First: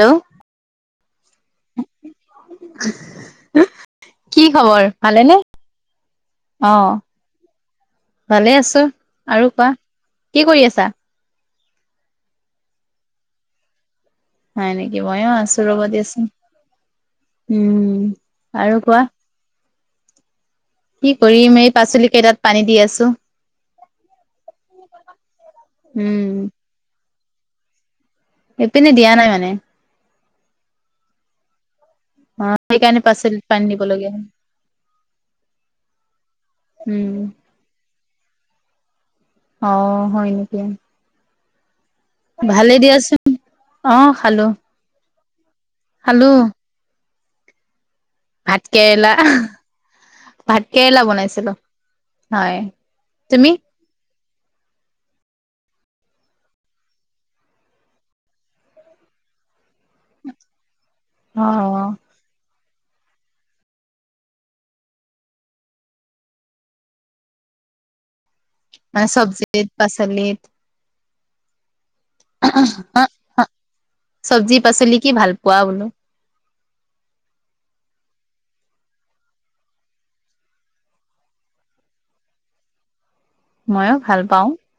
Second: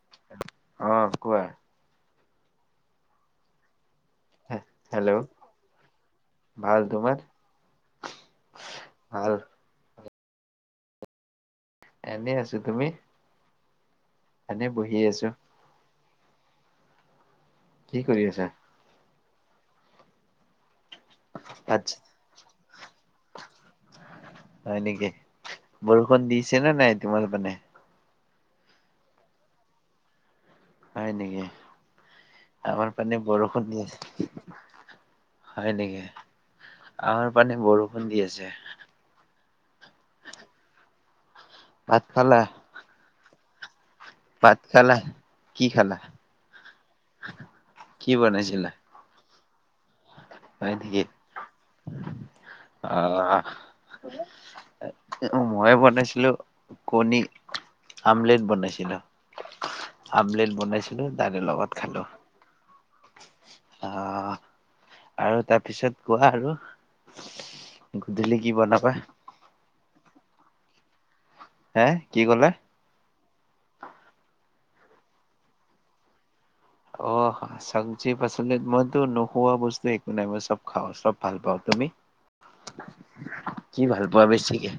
Hello অ' কোৱা। [inaudible] কি খবৰ হেল্ল' ভালেনে? অ' ভাল তোমাৰ ভালে আছো, ভাল আৰু কোৱা। কি কৰি আছা? এনেই আছো। তুমি? এনে হয় বহি নেকি? ময়ো আছো ৰবা উম। উম, কি কৰি আছা আৰু কোৱা। কি কৰিম, এই আচ্ছা পাচলি কেইটাত পানী দি আছে। আছো। হয় নেকি উম বৰষুণ দিছে নে নাই। কিমান পে। এইপিনে দিয় নাই মানে। হয় নেকি অ আমাৰ সেইকাৰণে পানী পাচলিত বৰষুণ দি দিবলগীয়া আছে। হ'ল হয় নেকি? উম আমাৰ পানী বৰষুণ দি আছে অ হয় নেকি? ভাত খালা ভালে দিয়াচো। অ' খালো ভাত খালা কি খালা খালো কি ভাত বনাইছিলা কেেৰেলা। ভাত হয় নেকি কেৰেলা বনাইছিলো হয় অ', তুমি। মই বনাইছিলো কণী আমলেট বনাইছিলো। আমলেট বনাইছিলো দান অ লগাত খালো। অ' আৰু তাৰপিছত কোৱা আৰু গধূলি কি বনাবা মানে চব্জিত পাচলিত। হে কি ক'লা? চব্জি শাক পাচলি কি ভাল পোৱা বোলো অ চব্জি পাচলিত মইতো নোখোৱা বস্তু একো নাই মই চব খাওঁ চব ভাল পাওঁ তুমি। কি মইয়ো ভাল পোৱা পাওঁ বেছিকে।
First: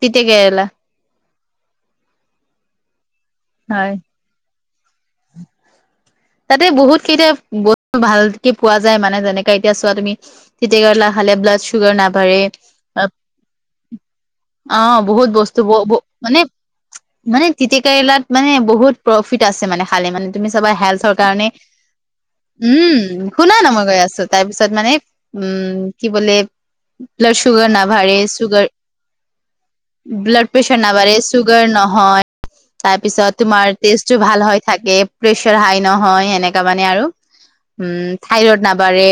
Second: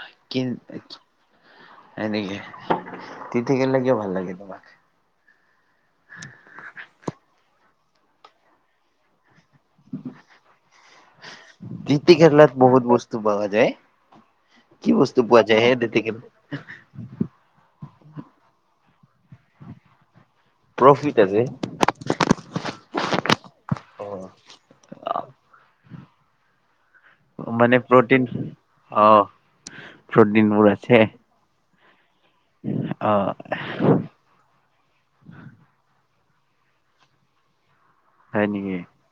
তিতা কেৰেলা এনেকে। তিতা কেৰেলা হয় কিয় ভাল লাগে তোমাৰ। তাতে বহুত কেইটা বস্তু। ভালকে পোৱা যায় মানে যেনেকে। চোৱা তুমি তিতা কেৰেলা খালে ব্লাড ছুগাৰ নাবাহে, তিতাকেৰেলাত এতিয়া বহুত চোৱা বস্তু পোৱা যায় কি তুমি বহুত পোৱা বস্তু যায় হে তিতাকেৰেলাত? মানে কেৰেলাত মানে বহুত প্ৰফিট আছে মানে খালে মানে। তুমি চবা হেল্থৰ প্ৰফিট আছে কাৰণে উম শুনা ন মই গৈ অ আছো তাৰ পিছত মানে উম। কি বোলে। ব্লাড চুগাৰ মানে নাবাহে প্ৰটিন চুগাৰ অ ব্লড প্ৰটিনবোৰ প্ৰেছাৰ আছে নাভঢাৰে চুগাৰ ন হয়। তাই। তাৰ অ পিছত তোমাৰ টেষ্টটো ভাল হৈ থাকে, প্ৰেচাৰ হাই নহয়। সেনেকা মানে আৰু। উম, হয় থাইৰড নেকি নাবাঢ়ে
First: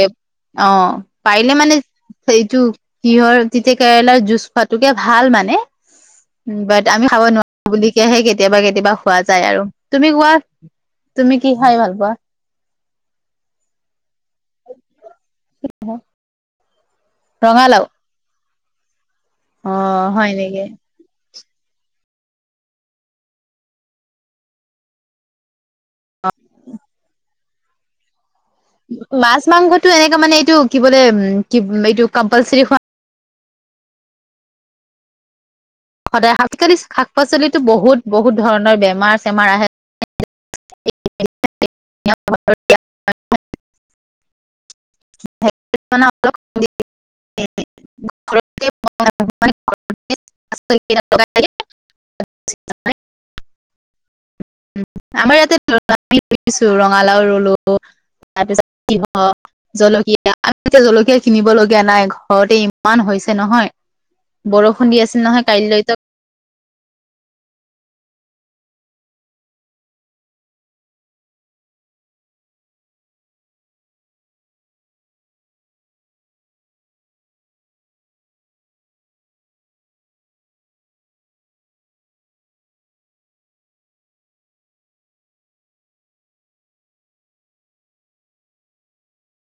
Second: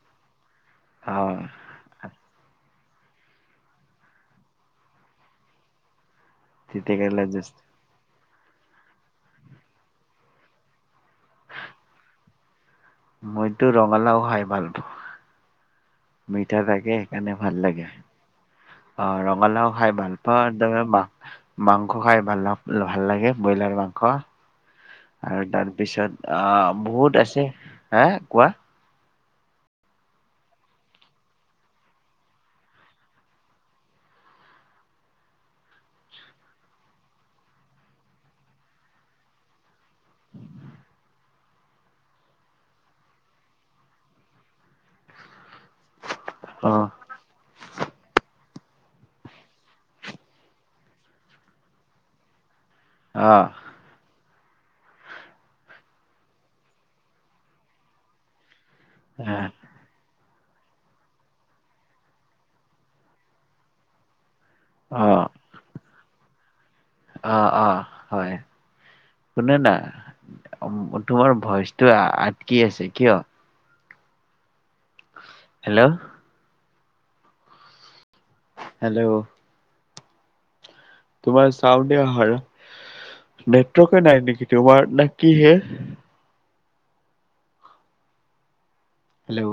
অ', পাৰিলে মানে এইটো কিহৰ তেতিয়া কেৰেলাৰ জুচ খোৱাটোকে ভাল মানে। বাট, আমি খাব তিতাকেৰেলা জুচ নোৱাৰো বুলি কে হে। কেতিয়াবা কে। কিবা খোৱা যায় আৰু, তুমি কোৱা তুমি কি খাই ভাল পোৱা? মইতো ৰঙালাও খাই ভাল পাও। হয়। মিঠা থাকে। সেইকাৰণে ভাল লাগে। অ', ৰঙালাও অ খাই ভাল হয় পাওঁ নেকি আৰু [unintelligible] মাংস খাই ভাল ভাল লাগে, ব্ৰইলাৰ মাংস আৰু তাৰপিছত আহ বহুত আছে, হা কোৱা? মাছ মাংসটো এনেকাে মানে, এইটো কি বোলে কি এইটো কম্পালচৰি খো সদায় আজিকালি শাক পাচলিতো বহুত বহুত ধৰণৰ বেমাৰ চেমাৰ আহে। [unintelligible] অ [unintelligible] [unintelligible] অঁ। আমাৰ ইয়াতে, ৰঙালাও ৰুলো, তাৰপিছত জলকী এতিয়া জলকীয়া কিনিব লগীয়া নাই, ঘৰতে ইমান হৈছে নহয়। বৰষুণ অ দি আছিল নহয় কাইলৈতো। অ', অ', হয় শুনে না, তোমাৰ ভইচটো আটকি আছে, কিয়? হেল্ল' হেল্ল' তোমাৰ চাউন্দে অহা নাই, নেটৱৰ্কে নাই নেকি তোমাৰ, নে কিহে? হেল্ল'